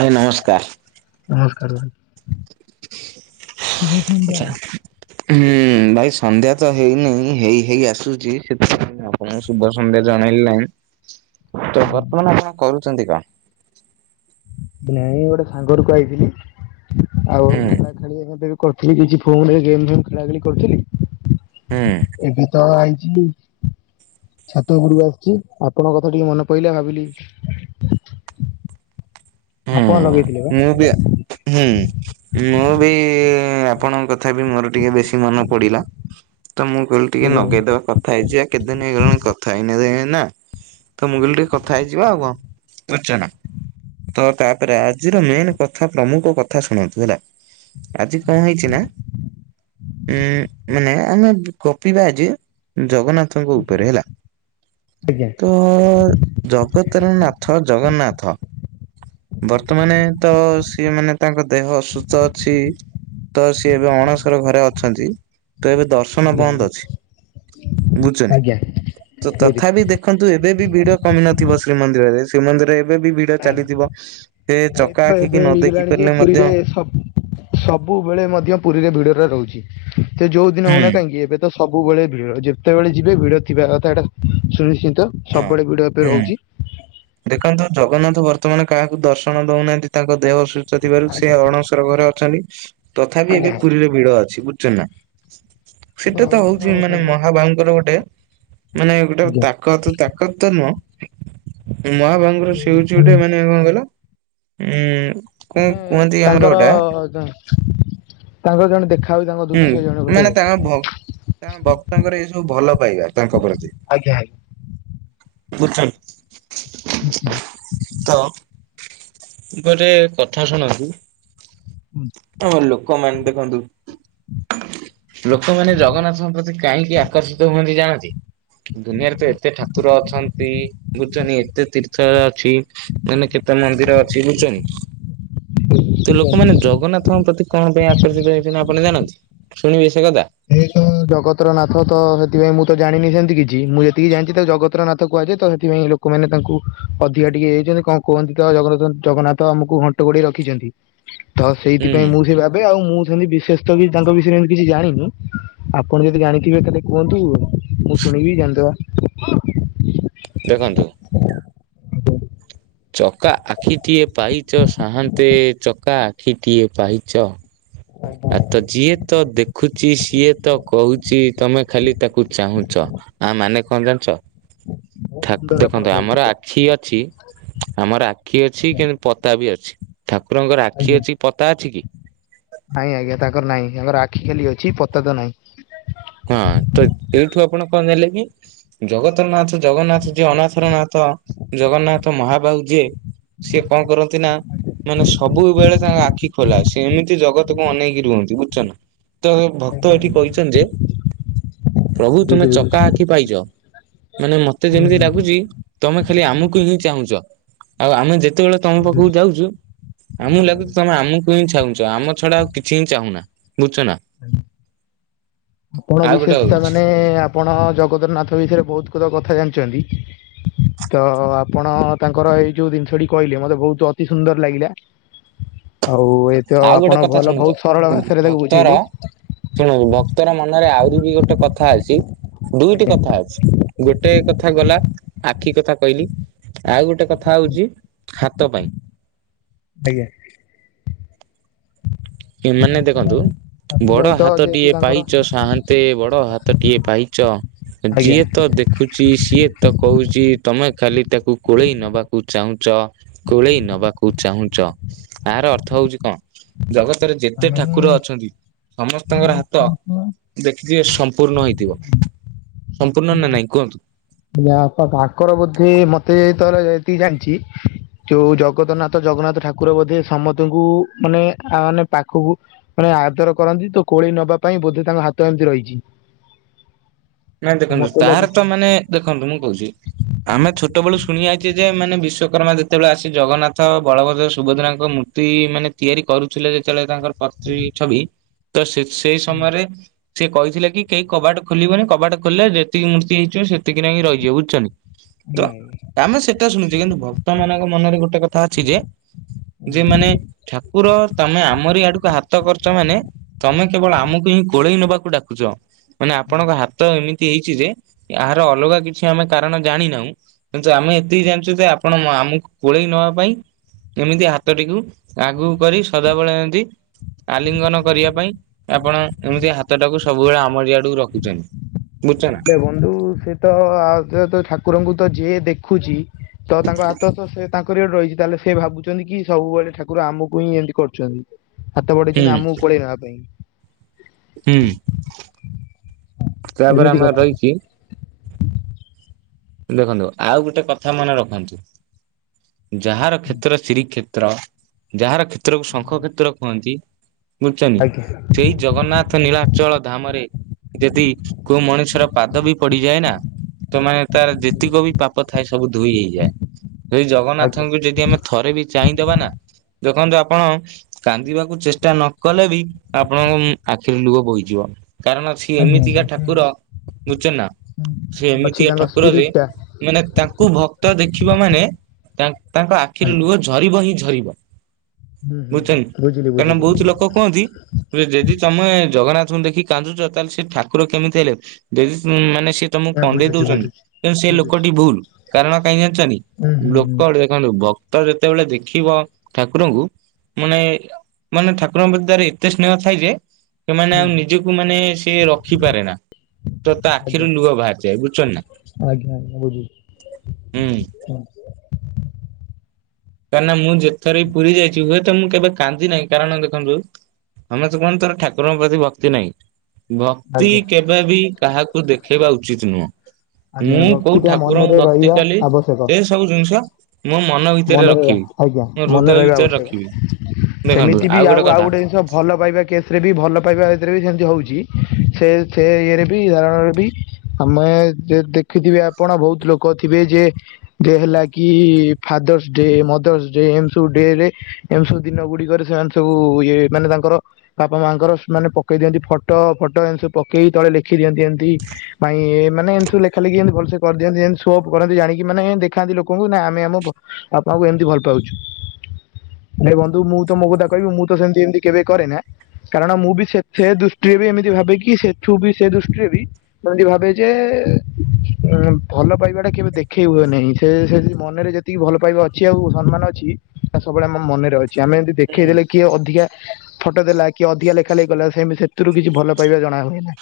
ଭାଇ ନମସ୍କାର। ନମସ୍କାର ଭାଇ। ଶୁଭ ସନ୍ଧ୍ୟା। ଆଚ୍ଛା। ହୁଁ ଭାଇ ସନ୍ଧ୍ୟା ତ ହେଇନେଇ ହେଇ ହେଇ ଆସୁଚି ସେଥିପାଇଁ ଏଇନା ଆପଣଙ୍କୁ ଶୁଭ ସନ୍ଧ୍ୟା ଜଣେଲି ନାହିଁ ତ ବର୍ତ୍ତମାନ ଆପଣ କରୁଚନ୍ତି କଣ? ନାଇଁ ଗୋଟେ ସାଙ୍ଗରୁକୁ ଆଇଥିଲି ଆଉ [inaudible] ହୁଁ ଖେଳି ହେନ୍ତିରେ ବି କରଥିଲି ଇଜି ଫୋନ୍ ରେ ଗେମ୍ ଫେମ୍ ଖେଳା ଖେଳି କରଥିଲି। ହୁଁ। ଏବେ ତ ଆଇଚି ଛାତ ଓପୁରୁକୁ ଆସିଚି ଆପଣଙ୍କ କଥା ଟିକେ ମନେ ପଇଲା ଭାବିଲି ହୁଁ ଆପଣ ଲଗେଇଥିଲେ ବା ମୁଁ ବି ଆ ହୁଁ ମୁଁ ବି ଉଁ ଆଜ୍ଞା ଆପଣଙ୍କ କଥା ବି ମୋର ଟିକେ ବେଶୀ ମନ ପଡ଼ିଲା ତ ମୁଁ କହିଲି ଟିକେ ଆଜ୍ଞା ଆଜ୍ଞା ନଗେଇଦବା କ ଥାଇଯିବା କେତେ ଦିନ ହେଇଗଲାଣି କଥା ହେଇନେ ଦେ ନା। ତ ମୁଁ କହିଲି ଟିକେ କଥା ହେଇଯିବା ଆଉ କଁ ବୁଝୁଚ ନାଁ? ତ ତାପରେ ଆ ଜିର ମେନ୍ କଥା ପ୍ରମୁକ କଥା ଶୁଣନ୍ତୁ ହେଲା ଆଜି କଁ ହେଇଚି ନାଁ ଉଁ ମାନେ ଆମେ ଗପିବା ଆଜି ଜଗନ୍ନା ଥଙ୍କ ଉପରେ ହେଲା ତ ଆଜ୍ଞା ଜଗ [unintelligible] ବଦ୍ରିନାଥ, ଜଗନ୍ନାଥ ତା ମାନେ ତ ସିଏ ମାନେ ତାଙ୍କର ଦେହ ଅସୁସ୍ଥ ଅଛି। ତ ସିଏ ଏବେ ଅଣସର ଘରେ ଅଛନ୍ତି ତ ଏବେ ଦର୍ଶ ନ ବନ୍ଦ ଅଛି ବୁଝୁଚନ୍ତି ଆଜ୍ଞା ତ ଆଜ୍ଞା ତଥାପି ବୁଝିଲି। ଦେ ଖନ୍ତୁ ଏବେ ବି ଭିଡ କମି ନଥିବ ଶ୍ରୀମନ୍ଦିରରେ। ଶ୍ରୀମନ୍ଦିରରେ ଏବେ ବି ଭିଡ ଚାଲିଥିବ। ଏ ଚକା ଆଖିକି ନ ଦେଖି ପାରିଲେ ମଧ୍ୟ ସବୁ-ସବୁବେଳେ ମଧ୍ୟ ପୁରିରେ ଭିଡରେ ରହୁଚି। ସେ ଯୋଉ ଦିନ ହୋଉନା କାହିଁକି ଏବେ ତ ସବୁବେଳେ ଭିଡ ଯେତେବେଳେ ଯିବେ ଭିଡ ଥିବା କଥା ଏଟା ଶୁନିଶ୍ଚିତ। ହଁ। ସବୁବେଳେ ଭିଡ ଏବେ ହୁଁ ରହୁଚି। ଦେଖନ୍ତୁ ଜଗନ୍ନାଥ ବର୍ତ୍ତମାନ କାହାକୁ ଦର୍ଶନ ଦୋଉନାହାନ୍ତି ତାଙ୍କ ଦେହ ଅ ସୁସ୍ଥ ଥିବାରୁ ସେ ଆଜ୍ଞା ଅଣସର ଘରେ ଅଛନ୍ତି ତଥାପି ଆଜ୍ଞା ଏବେ ପୁରିରେ ଭିଡ ଅଛି ବୁଝୁଚନ୍ତି ନା। ଏବେ ସେଟା ତ ରହୁଛି ହୋଉଚି ମାନେ ସବୁବେଳେ ମହାବାହୁଙ୍କର ଗୋଟେ ମାନେ ଗୋଟେ ଆଜ୍ଞା ତା କତ ତାକତ ତ ନୁହଁ। ମହାବାହୁଙ୍କର ସିଏ ହୋଉଚି ଗୋଟେ ମାନେ କଣ କହିଲ ଉଁ କଣ ହୁଁ କୁହନ୍ତି ଆମର ତାଙ୍କର ଗୋଟା ଯ ତାଙ୍କର ଜଣେ ଦେଖା ହୁଏ ତାଙ୍କ ହୁଁ ଦୃଶ୍ୟ ଜଣେ ମାନେ ପଟେ ତାଙ୍କ ଭ ତାଙ୍କ ଭକ୍ତଙ୍କର ଏ ସବୁ ଭଲ ପାଇବା ତାଙ୍କ ପ୍ରତି। ଆଜ୍ଞା ଆଜ୍ଞା ବୁଝୁଛ [unintelligible] ଆଚ୍ଛା। [inaudible] ତ ଗୋରେ [unintelligible] କଥା ଶୁଣନ୍ତୁ। ତ ଲୋକମାନେ ଦେଖନ୍ତୁ ଲୋକମାନେ ଜଗନ୍ନାଥଙ୍କ ପ୍ରତି କାହିଁକି ଆକର୍ଷିତ ହୁଅନ୍ତି ଜାଣନ୍ତି? ଦୁନିଆରେ ତ ଏତେ ଠାକୁର ଅଛନ୍ତି ବୁଝୁଚନି ଏତେ ତୀର୍ଥ ଅଛି ମାନେ କେତେ ମନ୍ଦିର ଅଛି ବୁଝୁଚନି ତ କୁହନ୍ତୁ। ଲୋକମାନେ ଜଗନ୍ନାଥଙ୍କ ପ୍ରତି କଣ ପାଇଁ ଆକର୍ଷିତ ହେଉଚନ୍ତି ଆପଣ ଜାଣନ୍ତି? ଶୁଣିବେ ସେ କଥା। ଏଇ ତ ଜଗତର ନାଥ ତ ସେଥିପାଇଁ ମୁଁ ତ ଜାଣିନି ସେମିତି କିଛି ମୁଁ ଯେତିକି ଜାଣିଚି ତ ଜଗ ତର ନାଥ କୁହାଯାଏ ତ ସେଥିପାଇଁ ଲୋକମାନେ ତାଙ୍କୁ ଅଧିକା ଟିକେ ହେଇଚନ୍ତି କଣ କୁହନ୍ତି ତ ଜଗର -ଜଗନ୍ନାଥ ଆମକୁ ଘ ଣ୍ଟ ଗୋଡେଇ ରଖିଚନ୍ତି। ତ ହୁଁ ସେଇଥିପାଇଁ ମୁଁ ସେ ଭାବେ‌ ଆଉ ମୁଁ ସେମିତି ବିଶେଷତ କି ତାଙ୍କ ବିଷୟରେ ଏମତି କିଛି ଜାଣିନି ଆପଣ ଯଦି ଜାଣିଥିବେ ତାହେଲେ କୁହନ୍ତୁ ମୁଁ ଶୁଣିକି ଜାଣିଦବା। ଦେଖନ୍ତୁ [inaudible] ଚକା ଆଖିଟିଏ ପାଇଚ ସାହାନ୍ତେ ଚକା ଆଖିଟିଏ ପାଇଚ। ବହୁତ ଆ ତ ଯିଏ ତ ଦେ ଖୁଚି ସିଏ ତ କୋହୁଚି। ତମେ ଖାଲି ତାକୁ ଚାହୁଁଚ। ଆ ମାନେ କଣ ଜାଣିଚ? ଠାକୁ ସୁନ୍ଦର ଆପଣ ଦେଖନ୍ତୁ କହିଲେ ଆମର ଏଇଟା ଆଖି ଅଛି। ଆମର ଆଖି ଅଛି ଆଜ୍ଞା କିନ୍ତୁ ପତା ବି ଅଛି। ଠାକୁରଙ୍କର ଆଖି ଆଜ୍ଞା ଅଛି ପତା ଅଛି କି? ନାଇଁ ଆଜ୍ଞା ତାଙ୍କର ନାଇଁ ତାଙ୍କର ଆଖି ଖାଲି ଅଛି ପତା ତ ନାଇଁ। ହଁ ତ ଏଇଠୁ ଆପଣ କଣ ଜାଣିଲେ କି? ଜଗତର ନାଥ ଜଗନ୍ନାଥ ଯିଏ ଅନାଥର ନାଥ ଜଗନ୍ନାଥ ମହାବାହୁ ଯିଏ ସିଏ କଣ କରନ୍ତି ନା ଆଜ୍ଞା ମାନେ ସବୁବେଳେ ତାଙ୍କ ଆଖି ଖୋଲା। ସେ ଏମିତି ଜଗତକୁ ଅନେଇକି ରୁହନ୍ତି ବୁଝୁଚ ନା? ତ ଭକ୍ତ ଆଜ୍ଞା ଏଠି କହିଚନ୍ତି ଯେ ପ୍ରଭୁ ତୁମେ ବୁଝୁଛି ଚକା ବୁଝୁଛି ଆଖି ପାଇଚ ମାନେ ମତେ ଆଜ୍ଞା ଯେମିତି ବୁଝୁଛି ଲାଗୁଚି। ତମେ ଖାଲି ଆମକୁ ହିଁ ଚାହୁଁଚ ଆଉ ଆମେ ଯେତେବେଳେ ତମ ପାଖକୁ ବୁଝୁଛି ଯାଉଚୁ, ଆମକୁ ଆଜ୍ଞା ଲାଗୁଚି ବୁଝୁଛି ତମେ ଆମକୁ ହିଁ ଚାହୁଁଚ। ଆମେ ତ ଛଡା ଆଉ କିଛି ହିଁ ଚାହୁଁନା। ବୁଝୁଛ ନା? ଆଜ୍ଞା ଆପଣ ଆଉ ଗୋଟେ ବିଶେଷତା ହଉଛି ମାନେ ଆପଣ ଜଗତର ନାଥ ବିଷୟରେ ବହୁତ କ କଥା ଜାଣିଛନ୍ତି? ତ ଆପଣ ତାଙ୍କର ଏଇ ଯୋଉ ଜିନିଷଟି କହିଲେ ମତେ ବହୁତ ଅତି ସୁନ୍ଦର ଲାଗିଲା। ଆଉ ଏ ତ ଆଉ ଆପଣ ଗୋଟେ କଥା ଭଲ ଶୁଣୁଛ ବହୁତ ସରଳ ଭାଷାରେ ତାକୁ ଭକ୍ତର ବୁଝେଇଲେ ଶୁଣୁ ଭକ୍ତର ମନରେ ଆହୁରି ବି ଗୋଟେ କଥା ଅଛି, ଦୁଇଟି ଆଜ୍ଞା କଥା ଅଛି। ଗୋଟେ କଥା ଗଲା ଆଖି କଥା କହିଲି। ଆଉ ଗୋଟେ କଥା ହଉଛି ହାତ ପାଇଁ। ଆଜ୍ଞା। ଆଉ ଏମାନେ ଆଙ୍କ ଦେଖନ୍ତୁ ପାଇଁ ତାଙ୍କ ପାଇଁ ବଡ ତ ଯେହେତୁ ହାତଟିଏ ତାଙ୍କର ପାଇଚ ସାହାନ୍ତେ ବଡ ହାତଟିଏ ପାଇଚ। ଆଜ୍ଞା ଯିଏ ତ ଦେଖ ଖୁଚି ସିଏ ତ କହୁଚି ତମେ ଖାଲି ତାକୁ କୋଳେଇ ନବାକୁ ଚାହୁଁଚ? କୋଳେଇ ନବାକୁ ଚାହୁଁଚ। ଆର ଅର୍ଥ ହଉଚି କଣ? ଜଗତ ଯେତେ ମାନେ ଠାକୁର ଅଛନ୍ତି ସମସ୍ତଙ୍କର ହାତ ଦେଖିଥିବେ ସମ୍ପୂର୍ଣ୍ଣ ହେଇଥିବ ସମ୍ପୂର୍ଣ୍ଣ ନା ନାଇଁ କୁହନ୍ତୁ? ତାଙ୍କର ବୋଧେ ମତେ ଥରେ ଏତିକି ଜାଣିଚି ଯୋଉ ଜଗତର ନାଥ ଜଗନ୍ନାଥ ଠାକୁର ବୋଧେ ସମସ୍ତଙ୍କୁ ମାନେ ଆ ମାନେ ପାଖକୁ ମାନେ ଆଦର କରନ୍ତି। ତ କୋଳେଇ ନବା ପାଇଁ ବୋଧେ ତାଙ୍କ ହାତ ଏମିତି ରହିଚି। ନାଇଁ ଦେଖନ୍ତୁ ତାର ଲାଗୁଛି ତ ମାନେ ଦେଖନ୍ତୁ ମୁଁ କହୁଚି? ଆମେ ଛୋଟବେଳୁ ଶୁଣି ଯାଇଛେ ଯେ ମାନେ ବିଶ୍ଵକର୍ମା ଯେତେବେଳେ ଆସି ଜଗନ୍ନାଥ ବଳଭଦ୍ର ସୁଭଦ୍ରାଙ୍କ ମୂର୍ତ୍ତି ମାନେ ତିଆରି କରୁଥିଲେ ଯେତେବେଳେ ତାଙ୍କର ପ୍ରତି ଆଜ୍ଞା ଛବି ତ ସେ ସେଇ ସମୟରେ ସିଏ କହିଥିଲେ କି କେହି କବାଟ ଖୋଲିବନି କବାଟ ଖୋଲିଲେ ଯେତିକି ମୂର୍ତ୍ତି ହେଇଯିବ ସେତିକିରେ ହିଁ ରହିଯିବ ବୁଝୁଛନ୍ତିି ତ ମାନେ ସେ ଶୁଣୁଛି କିନ୍ତୁ ଭକ୍ତ ମାନଙ୍କ ମନରେ ଗୋଟେ କଥା ଅଛି ଯେ ଯେ ଆଜ୍ଞା ଆଜ୍ଞା ମାନେ ଠାକୁର ତମେ ଆମରି ଆଡକୁ ହାତ କରିଚ ମାନେ ତମେ କେବଳ ଆମକୁ ହିଁ କୋଳେଇ ନବାକୁ ଡାକୁଛ ମାନେ ଆପଣଙ୍କ ହା ତ ଏମିତି ହେଇଛି ଯେ ଏହାର ଅଲଗା କିଛି ଆମେ କାରଣ ଜାଣିନାହୁଁ କିନ୍ତୁ ଆମେ ଏତିକି ଜାଣିଛୁ ଯେ ଆପଣ ଆମକୁ କୋଳେଇ ନବା ପାଇଁ ଏମିତି ହାତଟିକୁ ଆଗକୁ କରି ସଦାବେଳେ ଏମତି ଆଲିଙ୍ଗନ କରିବା ପାଇଁ ଆପଣ ଏମିତି ହାତଟାକୁ ସବୁବେଳେ ଆମରିଆଡକୁ ରଖୁଛନ୍ତି। ବୁଝୁଛ ନା? ହେ ବନ୍ଧୁ ସେଏ ତ ଆ ତ ଠାକୁରଙ୍କୁ ତ ଯିଏ ଦେଖୁଛି ତ ତାଙ୍କ ଆତ ସେ ତାଙ୍କ ରହିଛି ତାହେଲେ ସେ ଭାବୁଛନ୍ତି କି ସବୁବେଳେ ଠାକୁର ଆମକୁ ହିଁ ଏମିତି କରୁଛନ୍ତି ହାତ ହୁଁ ବଢେଇଛନ୍ତି ଆମକୁ କୋଳେଇ ନବା ପାଇଁ ହୁଁ ତାପରେ ଏମିତି ଆମର କଥା ରହିଛି ଦେଖନ୍ତୁ ଆଉ ଗୋଟେ କଥା ମନେ ରଖନ୍ତୁ। ଯାହାର କ୍ଷେତ୍ର ଶ୍ରୀରି କ୍ଷେତ୍ର ଯାହାର କ୍ଷେତ୍ରକୁ ଶଙ୍ଖ କ୍ଷେତ୍ର କୁହନ୍ତି ବୁଝୁଛନ୍ତି ଆଜ୍ଞା ସେଇ ଜଗନ୍ନାଥ ନୀଳାଚଳ ଧାମରେ ଯଦି କୋଉ ମଣିଷର ପାଦ ବି ପଡିଯାଏ ନା ତ ମାନେ ତାର ଯେତକ ବି ପାପ ଥାଏ ସବୁ ଧୋଇ ହେଇଯାଏ ସେ ଆଜ୍ଞା ଜଗନ୍ନାଥଙ୍କୁ ଯଦି ଆମେ ଥରେ ବି ଚାହିଁଦବାନା ଦେଖନ୍ତୁ ଆପଣ କାନ୍ଦିବାକୁ ଚେଷ୍ଟା ନ କଲେ ବି ଆପଣଙ୍କ ଆଖିରୁ ଲୁହ ବୋହିଯିବ। କାରଣ ସିଏ ଆଜ୍ଞା ଏମିତିକା ଆଜ୍ଞା। ଠାକୁର ବୁଝୁଛନା ସେ ଅଛି ଏମିତିକା ତାଙ୍କ ଠାକୁର ସ୍ପିରିଟ ଯେ ଟା ମାନେ ତାଙ୍କୁ ଭକ୍ତ ଦେଖିବ ମାନେ ତାଙ୍କ ତାଙ୍କ ଆଖିରେ ଆଜ୍ଞା ଲୁହ ଝରିବ ହିଁ ଝରିବ ହୁଁ ହୁଁ ହୁଁ ବୁଝୁଛନି ବୁଝିଲି କାରଣ ବୁଝିଲି। ବହୁତ ଲୋକ କୁହନ୍ତି। ଜେଜି ତମେ ଜଗନ୍ନାଥଙ୍କୁ ଦେଖି କାନ୍ଦୁଚ଼ ତାହେଲେ ସେ ଠାକୁର କେମିତି ହେଲେ ଯଦି ମାନେ ସେ ତମକୁ ନା କନ୍ଦେଇ ବୁଝୁଛି ଦଉଚ଼ନ୍ତି। ବୁଝୁଛି ତେଣୁ ସେ ବୁଝୁଛି ଲୋକଟି ଭୁଲ କାରଣ କାହିଁ ଜାଣିଛନ୍ତି ହୁଁ ହୁଁ ହୁଁ ଲୋକ ଦେ ଦେଖନ୍ତୁ ଭକ୍ତ ଯେତେବେଳେ ଦେଖିବ ଠାକୁରଙ୍କୁ ମାନେ ମାନେ ଠାକୁରଙ୍କ ଭିତରେ ତାର ଏତେ ସ୍ନେହ ଥା ଯେ ସେମାନେେ ହୁଁ ଆଉ ହୁଁ ନିଜକୁ ମାନେ ସେ ରଖିପାରେନା। ତ ତା ଆଖିରୁ ଆଜ୍ଞା ଲୁହ ବାହାରିଯାଏ ବୁଝୁଛ ନା ହୁଁ। ହୁଁ। କାହିଁକନା ମୁଁ ଯେତେଥର ବି ପୁରୀ ଯାଇଛି ହୁଏତ ମୁଁ କେବେ କାନ୍ଦି ନାହିଁ କାରଣ ଦେଖନ୍ତୁ ସମସ୍ତେ କୁହନ୍ତି ତୋର ଠାକୁରଙ୍କ ପ୍ରତି ଭକ୍ତି ନାହିଁ। ଭକ୍ତି ଆଜ୍ଞା କେ ବି କାହାକୁ ଦେଖେଇବା ଉଚିତ ନୁହେଁ। ମୁଁ ଆଜ୍ଞା କୋଉ ଭକ୍ତିଟା ଠାକୁରଙ୍କୁ ମନରେ ଭକ୍ତି ରହିବା କଲି ଆବଶ୍ୟକ ସେ ସବୁ ଜିନିଷ ମୋ ମନ ଭିତରେ ରଖ ମନରେ ଆଜ୍ଞା ମନେ ରହିବା ଆବଶ୍ୟକ। ସେମିତି ବି ଆଉ ଆଉ ଗୋଟେ ଜିନିଷ ଭଲ ପାଇବା କେସ ରେ ବି ଭଲ ପାଇବା ଏଥିରେ ବି ସେମିତି ହଉଛି ସେ ସେ ଇଏରେ ବି ଧରଣର ବି ଆମେ ଯେ ଦେଖିଥିବେ ଆପଣ ବହୁତ ଲୋକ ଥିବେ ଯେ ଯେ ହେଲା କି ଫାଦର୍ସ ଡେ ମଦର୍ସ ଡେ ଏମତି ସବୁ ଡେ ରେ ଏମି ସବୁ ଦିନ ଗୁଡିକରେ ସେମାନେ ସବୁ ଇଏ ମାନେ ତାଙ୍କର ବାପା ମାଆଙ୍କର ସେ ମାନେ ପକେଇ ଦିଅନ୍ତି ଫଟୋ ଫଟୋ ଏତି ସବୁ ପକେଇକି ତଳେ ଲେଖି ଦିଅନ୍ତି ଏନ୍ତି ପାଇଁ ମାନେ ଏମତି ସବୁ ଲେଖାଲେଖି ଏମିତି ଭଲସେ କରିଦିଅନ୍ତି ଯେ ସୋ ଅଫ୍ କରନ୍ତି ଜାଣିକି ମାନେ ଦେଖାନ୍ତି ଲୋକଙ୍କୁ ନା ଆମେ ଆମ ବାପାଙ୍କୁ ଏମିତି ଭଲ ପାଇଛୁ। ହେଲେ ବନ୍ଧୁ ମୁଁ ତ ମୋ କଥା କହିବି ମୁଁ ତ ସେମିତି ଏମତି କେବେ କରେ ନା। କାରଣ ମୁଁ ବି ସେ ସେ ଦୃଷ୍ଟିରେ ବି ଏମିତି ଭାବେକି ସେଠୁ ବି ସେ ଦୃଷ୍ଟିରେ ବି ସେମିତି ଭାବିବ ଯେ ଉଁ ଭଲ ପାଇବା ଟା କେବେ ଦେଖେଇ ହୁଏ ନାହିଁ। ସେ ସେ ମନରେ ଯେ ଯେତିକି ଭଲ ପାଇବା ଅଛି ଆଉ ସମ୍ମାନ ଅଛି ତା ସବୁବେଳେ ଆମ ମନରେ ଅଛି। ଆମେ ଏମିତି ହୁଁ ଦେଖେଇ ଦେଲେ କିଏ ଅଧିକା ଫଟୋ ଦେଲା କିଏ ଅଧିକା ଲେଖା ଲେଖି କଲା ସେମିତି ସେଥିରୁ କିଛି ଭଲ ପାଇବା ଜଣା ହୁଏ ନାହିଁ।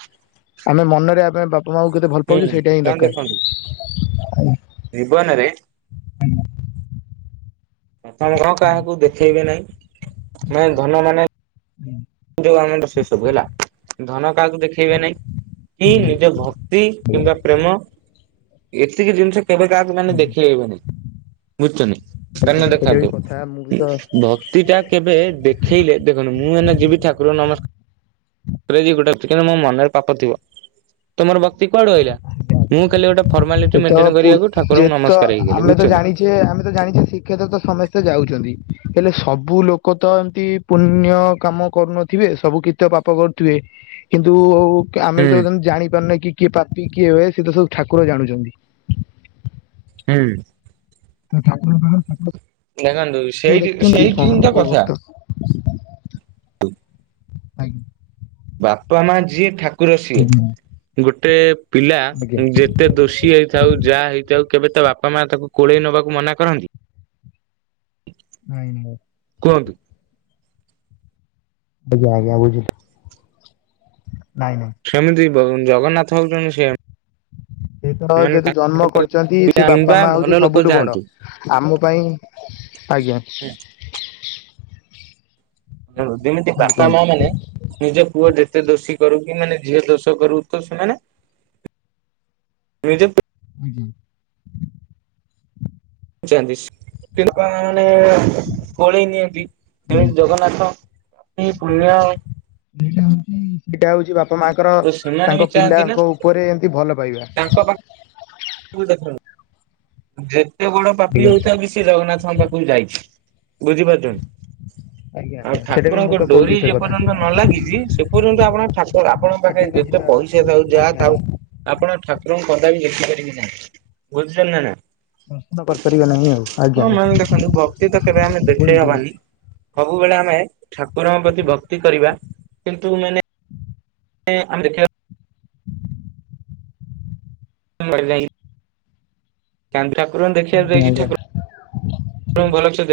ଆମେ ମନରେ ଆମେ ବାପା ମାଆଙ୍କୁ କେତେ ଭଲ ହୁଁ ପାଉଛୁ ସେଇଟା ହିଁ କଣ ଦେଖନ୍ତୁ ଦରକାର। ଜୀବନରେ ଧନ୍ୟ ଧନ କାହାକୁ ଦେଖେଇବେ ନାଇଁ ମାନେ ଧନ ମାନେ ହୁଁ। ଯୋଉ ଆମର ସେଇ ସବୁ ହେଲା ଧନ କାହାକୁ ଦେଖେଇବେ ନାଇଁ କି ଆଜ୍ଞା ନିଜ ଭକ୍ କ୍ତି କିମ୍ବା ପ୍ରେମ ଏତିକି ଜିନିଷ କେବେ କାହାକୁ ମାନେ ଦେଖେଇବେନି ବୁଝୁଛନ୍ତି କାହିଁକି ନା ଆଜ୍ଞା ସେଇଟା ବି ଦେଖନ୍ତୁ କଥା ମୁଁ ବି ତ ଭକ୍ତିଟା କେବେ ଦେଖେଇଲେ ଦେଖନ୍ତୁ ମୁଁ ଏଇନେ ଯିବି ଠାକୁରଙ୍କୁ ନମସ୍କାର [inaudible] ଗୋଟେ ଅଛି କିନ୍ତୁ ମୋ ମନରେ ପାପ ଥିବ। ତ ମୋର ଭକ୍ତି କୁଆଡୁ ଆଇଲା ମୁଁ ଖାଲି ଗୋଟେ ଏ ଫର୍ମାଲିଟି ତ ମେଣ୍ଟେନ କରିବାକୁ ଠାକୁରଙ୍କୁ ନମସ୍କାର ହେଇଗଲି ବୁଝୁଛ ନା ଯେ ଆମେ ତ ଜାଣିଛେ ଶ୍ରୀକ୍ଷେତ୍ର ତ ସମସ୍ତେ ଯାଉଛନ୍ତି ହେଲେ ସବୁ ଲୋକ ତ ଏମିତି ପୁଣ୍ୟ କାମ କରୁନଥିବେ ସବୁ କିଛି ତ ପାପ କରୁଥିବେ କିନ୍ତୁ କିଏ ଆମେ ବି ହୁଁ ତ ଏତେ ପର୍ୟ୍ୟନ୍ତ ଜାଣିପାରୁନେ କିଏ ପାପୀ କିଏ ହୁଏ ସିଏତ ସବୁ ଠାକୁର ଜାଣୁଛନ୍ତି। ହୁଁ। ଠାକୁରଙ୍କ ପାଖରେ ତାଙ୍କର ଦେଖନ୍ତୁ ସେଇଠି ସେଇଠି ହିଁ ତ କୋଉ କଥା। ଭକ୍ତ [unintelligible] ଆଜ୍ଞା। ବାପା ମା ଯିଏ ଠାକୁର ସିଏ। ଆଜ୍ଞା ଗୋଟେ ପିଲା ଆଜ୍ଞା ଯେତେ ଦୋଷୀ ହେଇ ଥାଉ ଯାହା ହେଇଥାଉ କେବେ ତା ବାପା ମା ତାକୁ କୋଳେଇ ନବାକୁ ମନା କରନ୍ତି? [unintelligible] କୁହନ୍ତୁ। ଆଜ୍ଞା ଆଜ୍ଞା ବୁଝିଲି, ନାଇଁ ନାଇଁ। ସେମିତି ଜଗନ୍ନାଥ ହଉଛନ୍ତି ସେମ୍। ସେ ତ ଯେହେତୁ ଜନ୍ମ କରିଛନ୍ତି ସେ ବାପା କିମ୍ବା ମା ଭଲ ହଉଛି ଲୋକ ସବୁଠୁ ବଡ଼। ଯାଆନ୍ତୁ ଆମ ପାଇଁ ଆଜ୍ଞା। ଯେ-ଯେମିତି କୁହନ୍ତୁ ବାପା କୁହନ୍ତୁ। ମା ମାନେ ନିଜ ପୁଅ ଯେତେ ଦୋଷୀ କରୁ କି ମାନେ ଝିଅ ଦୋଷ କରୁ ତ ସେମାନେ ନିଜ ହୁଁ ହୁଁ। ଯାଆନ୍ତି। କିନ୍ତୁ [unintelligible] କୋଳେଇ ନିଅନ୍ତି। ଏମତି ଜଗନ୍ନାଥ [unintelligible] ସେଇଟା ହଉଛି ବାପା ମାଙ୍କର ସେମାନେ ବି ତାଙ୍କ ଚାହାନ୍ତି ନା ପିଲାଙ୍କ ଉପରେ ଏମତି ଭଲ ପାଇବା। ତାଙ୍କ ପାଖ ଭୁଲ୍ ଦେଖନ୍ତି ନି। ଯେତେ ବଡ଼ ପାପୀ ଆଜ୍ଞା ହେଇଥାଉ ବି ସେ ଜଗନ୍ନାଥଙ୍କ ପାଖକୁ ଯାଇଛି। ବୁଝି ପାରୁଛନ୍ତି? ଆଜ୍ଞା ଆଉ ଆଜ୍ଞା ସେଇଟା ବି ମୁଁ ଠାକୁରଙ୍କ ତ କହୁଛି ଡୋରି ସେ ଯେ କଥା ପର୍ଯ୍ୟନ୍ତ ନ ଲାଗିଛି, ସେ ପର୍ଯ୍ୟନ୍ତ ଆପଣ ଠାକୁର ଆପଣ ପାଖରେ ସେଠିକି ବି ଯେତେ ଯିବା କଥା। ପଇସା ଥାଉ ଯାହା ଆଜ୍ଞା ଆଜ୍ଞା ଥାଉ ଆପଣ ଠାକୁରଙ୍କୁ କଦାପି ଦେଖିପାରିବେ ନାହିଁ। ବୁଝିଛନ୍ତି ନା? ଦର୍ଶନ କରିପାରିବେ ନାହିଁ ଆଉ ଆଜ୍ଞା ହଁ ଆଜ୍ଞା ମାନେ ଦେଖନ୍ତୁ ଭକ୍ତି ତ କେବେ ଆମେ ଦେଖେଇ ବୁଝୁଛି ହବାନି। ବୁଝୁଛି ସବୁବେଳେ ଆମେ ଠାକୁରଙ୍କ ପ୍ରତି ଭକ୍ତି କରିବା। କିନ୍ତୁ ମାନେ ଆମ ଦେଖିବା [unintelligible] [unintelligible] ଠାକୁରଙ୍କୁ ଦେଖିବାକୁ ଆଜ୍ଞା ଆଜ୍ଞା ଯାଇଛୁ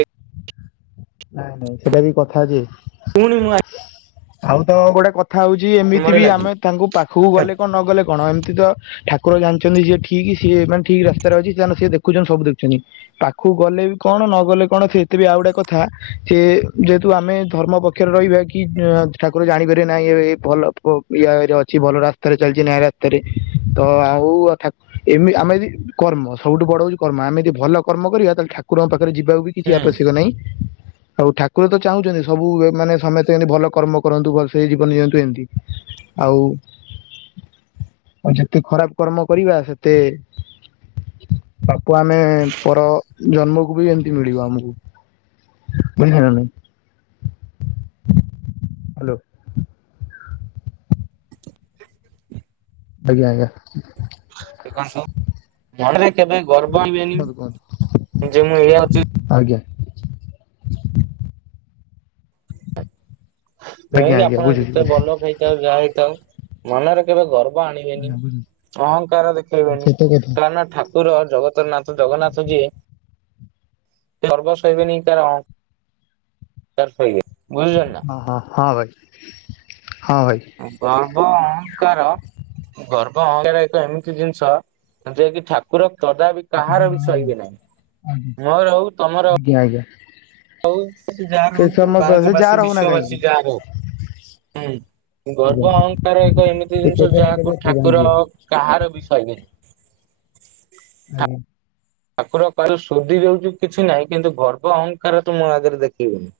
[unintelligible] ନାଇଁ ନାଇଁ ସେଇଟା ବି କଥା ଯେ। ପୁଣି ମୁଁ ଆଜି ଆଉ ତ ଗୋଟେ କଥା ହଉଛି ଏମିତି କର୍ମରେ ବି ଆମେ ଲାଗିବି। ତାଙ୍କୁ ପାଖକୁ ଗଲେ କଣ ନ ଗଲେ କଣ ଏମିତି ତ ଠାକୁର ଜାଣିଛନ୍ତି ଯିଏ ଠିକ ସିଏ ମାନେ ଠିକ ରାସ୍ତାରେ ଅଛି ତା ସିଏ ଦେଖୁଛନ୍ତି ସବୁ ଦେଖୁଛନ୍ତି। ପାଖକୁ ଗଲେ ବି କଣ ନଗଲେ କଣ ସେ ଏତେ ବି ଆଉ ଗୁଟେ କ ଥା ସେ ଯେହେତୁ ଆମେ ଧର୍ମ ପକ୍ଷରେ ରହିବା କି ଠାକୁର ଜାଣିପାରିବେ ନାହିଁ ଏ ଭଲ ଇୟା ରେ ଅଛି ଭଲ ରାସ୍ତାରେ ଚାଲିଛି, ନ୍ୟାୟ ରାସ୍ତାରେ। ତ ଆଉ ଏମିତି ଆମେ ଯଦି କର୍ମ ସବୁ ବଡ଼ ହଉଛି କର୍ମ। ଆମେ ଯଦି ଭଲ କର୍ମ କରିବା, ତାହେଲେ ଠାକୁରଙ୍କ ପାଖରେ ଯିବାକୁ ବି କିଛି ଆବଶ୍ୟକ ନାହିଁ। ଆଉ ଠାକୁର ତ ଚାହୁଁଛନ୍ତି ସବୁ ମାନେ ସମେସ୍ତେ ଏମତି ଭଲ କର୍ମ କରନ୍ତୁ ଭଲସେ ଜୀବନ ଜୀଅନ୍ତୁ ଏମିତି। ଆଉ ଆଉ ଯେତେ ଖରାପ କର୍ମ କରିବା ସେତେ ତାକୁ ଆମେ ପର ଜନ୍ମକୁ ବି ଏମିତି ମିଳିବ ଆମକୁ। ବୁଝିଲେ ନା? ହ୍ୟାଲୋ ଆଜ୍ଞା ଆଜ୍ଞା। ଦେଖନ୍ତୁ ମନରେ କେବେ ଗର୍ବ ଆଣିବେନି, କୁହନ୍ତୁ କୁହନ୍ତୁ ଯେ ମୁଁ ଏଇଆ ଅଛି। ଆଜ୍ଞା। ଆଜ୍ଞା ତଣକି ଆଜ୍ଞା ଆପଣ ବୁଝୁଛି ଯେତେ ବୁଝୁଛି ଭଲ ଖାଇଥାଉ ଯାହା ହେଇଥାଉ। ମନରେ କେବେ ଗର୍ବ ଆଣିବେନି ଆଜ୍ଞା ବୁଝୁଛି ଅହଂଙ୍କାର ଦେଖେଇବେନି ସେତ କଥା କାରଣ ଠାକୁର। ଠାକୁର ଜଗତରନାଥ ଜଗନ୍ନାଥ ଯିଏ। ଗର୍ବ ସହିବେନି କାର କାର ସହିବେନି ବୁଝୁଛ ନା। ହଁ ହଁ ଭାଇ ହଁ ଭାଇ। ଗର୍ବ ଅହଂଙ୍କାର। ଗର୍ଭ ଅଙ୍କାର ଏକ ଏମିତି ଜିନିଷ ଯେକିି ଠାକୁର କଦାବି। କେବେ କାହାର ବି ରହେନା ଶହିବେ ଆଜ୍ଞା ନାହିଁ ମୋର ହଉ ତମର। ଆଜ୍ଞା ଆଜ୍ଞା। ହଉ ଯାହା ସେ ରହୁଛି ସମସ୍ତ ସେ ଭାରତ ଯାହା ବାସୀ ରହୁନା କାହିଁକି ବିଶ୍ଵବାସୀ ଯାହାର ହଉ। ହୁଁ ଗର୍ଭ ଆଜ୍ଞା ଅହଙ୍କାର ଏକ ଏମିତି ସେ ଜିନିଷ କେବେ ନା ଯାହାକୁ କେବେ ଠାକୁର ଭାଙ୍ଗିବ କାହାରବି ସହିବେନି। ଆଜ୍ଞା। ଠାକୁର କହିଲ ଶୋଦୀ ଯଉଛିୁ କିଛି ନାହିଁ କିନ୍ତୁ ଗର୍ପ ଅହଙ୍କାର ତୁ ମୋ ଆଗରେ ଦେଖେଇବୁନି।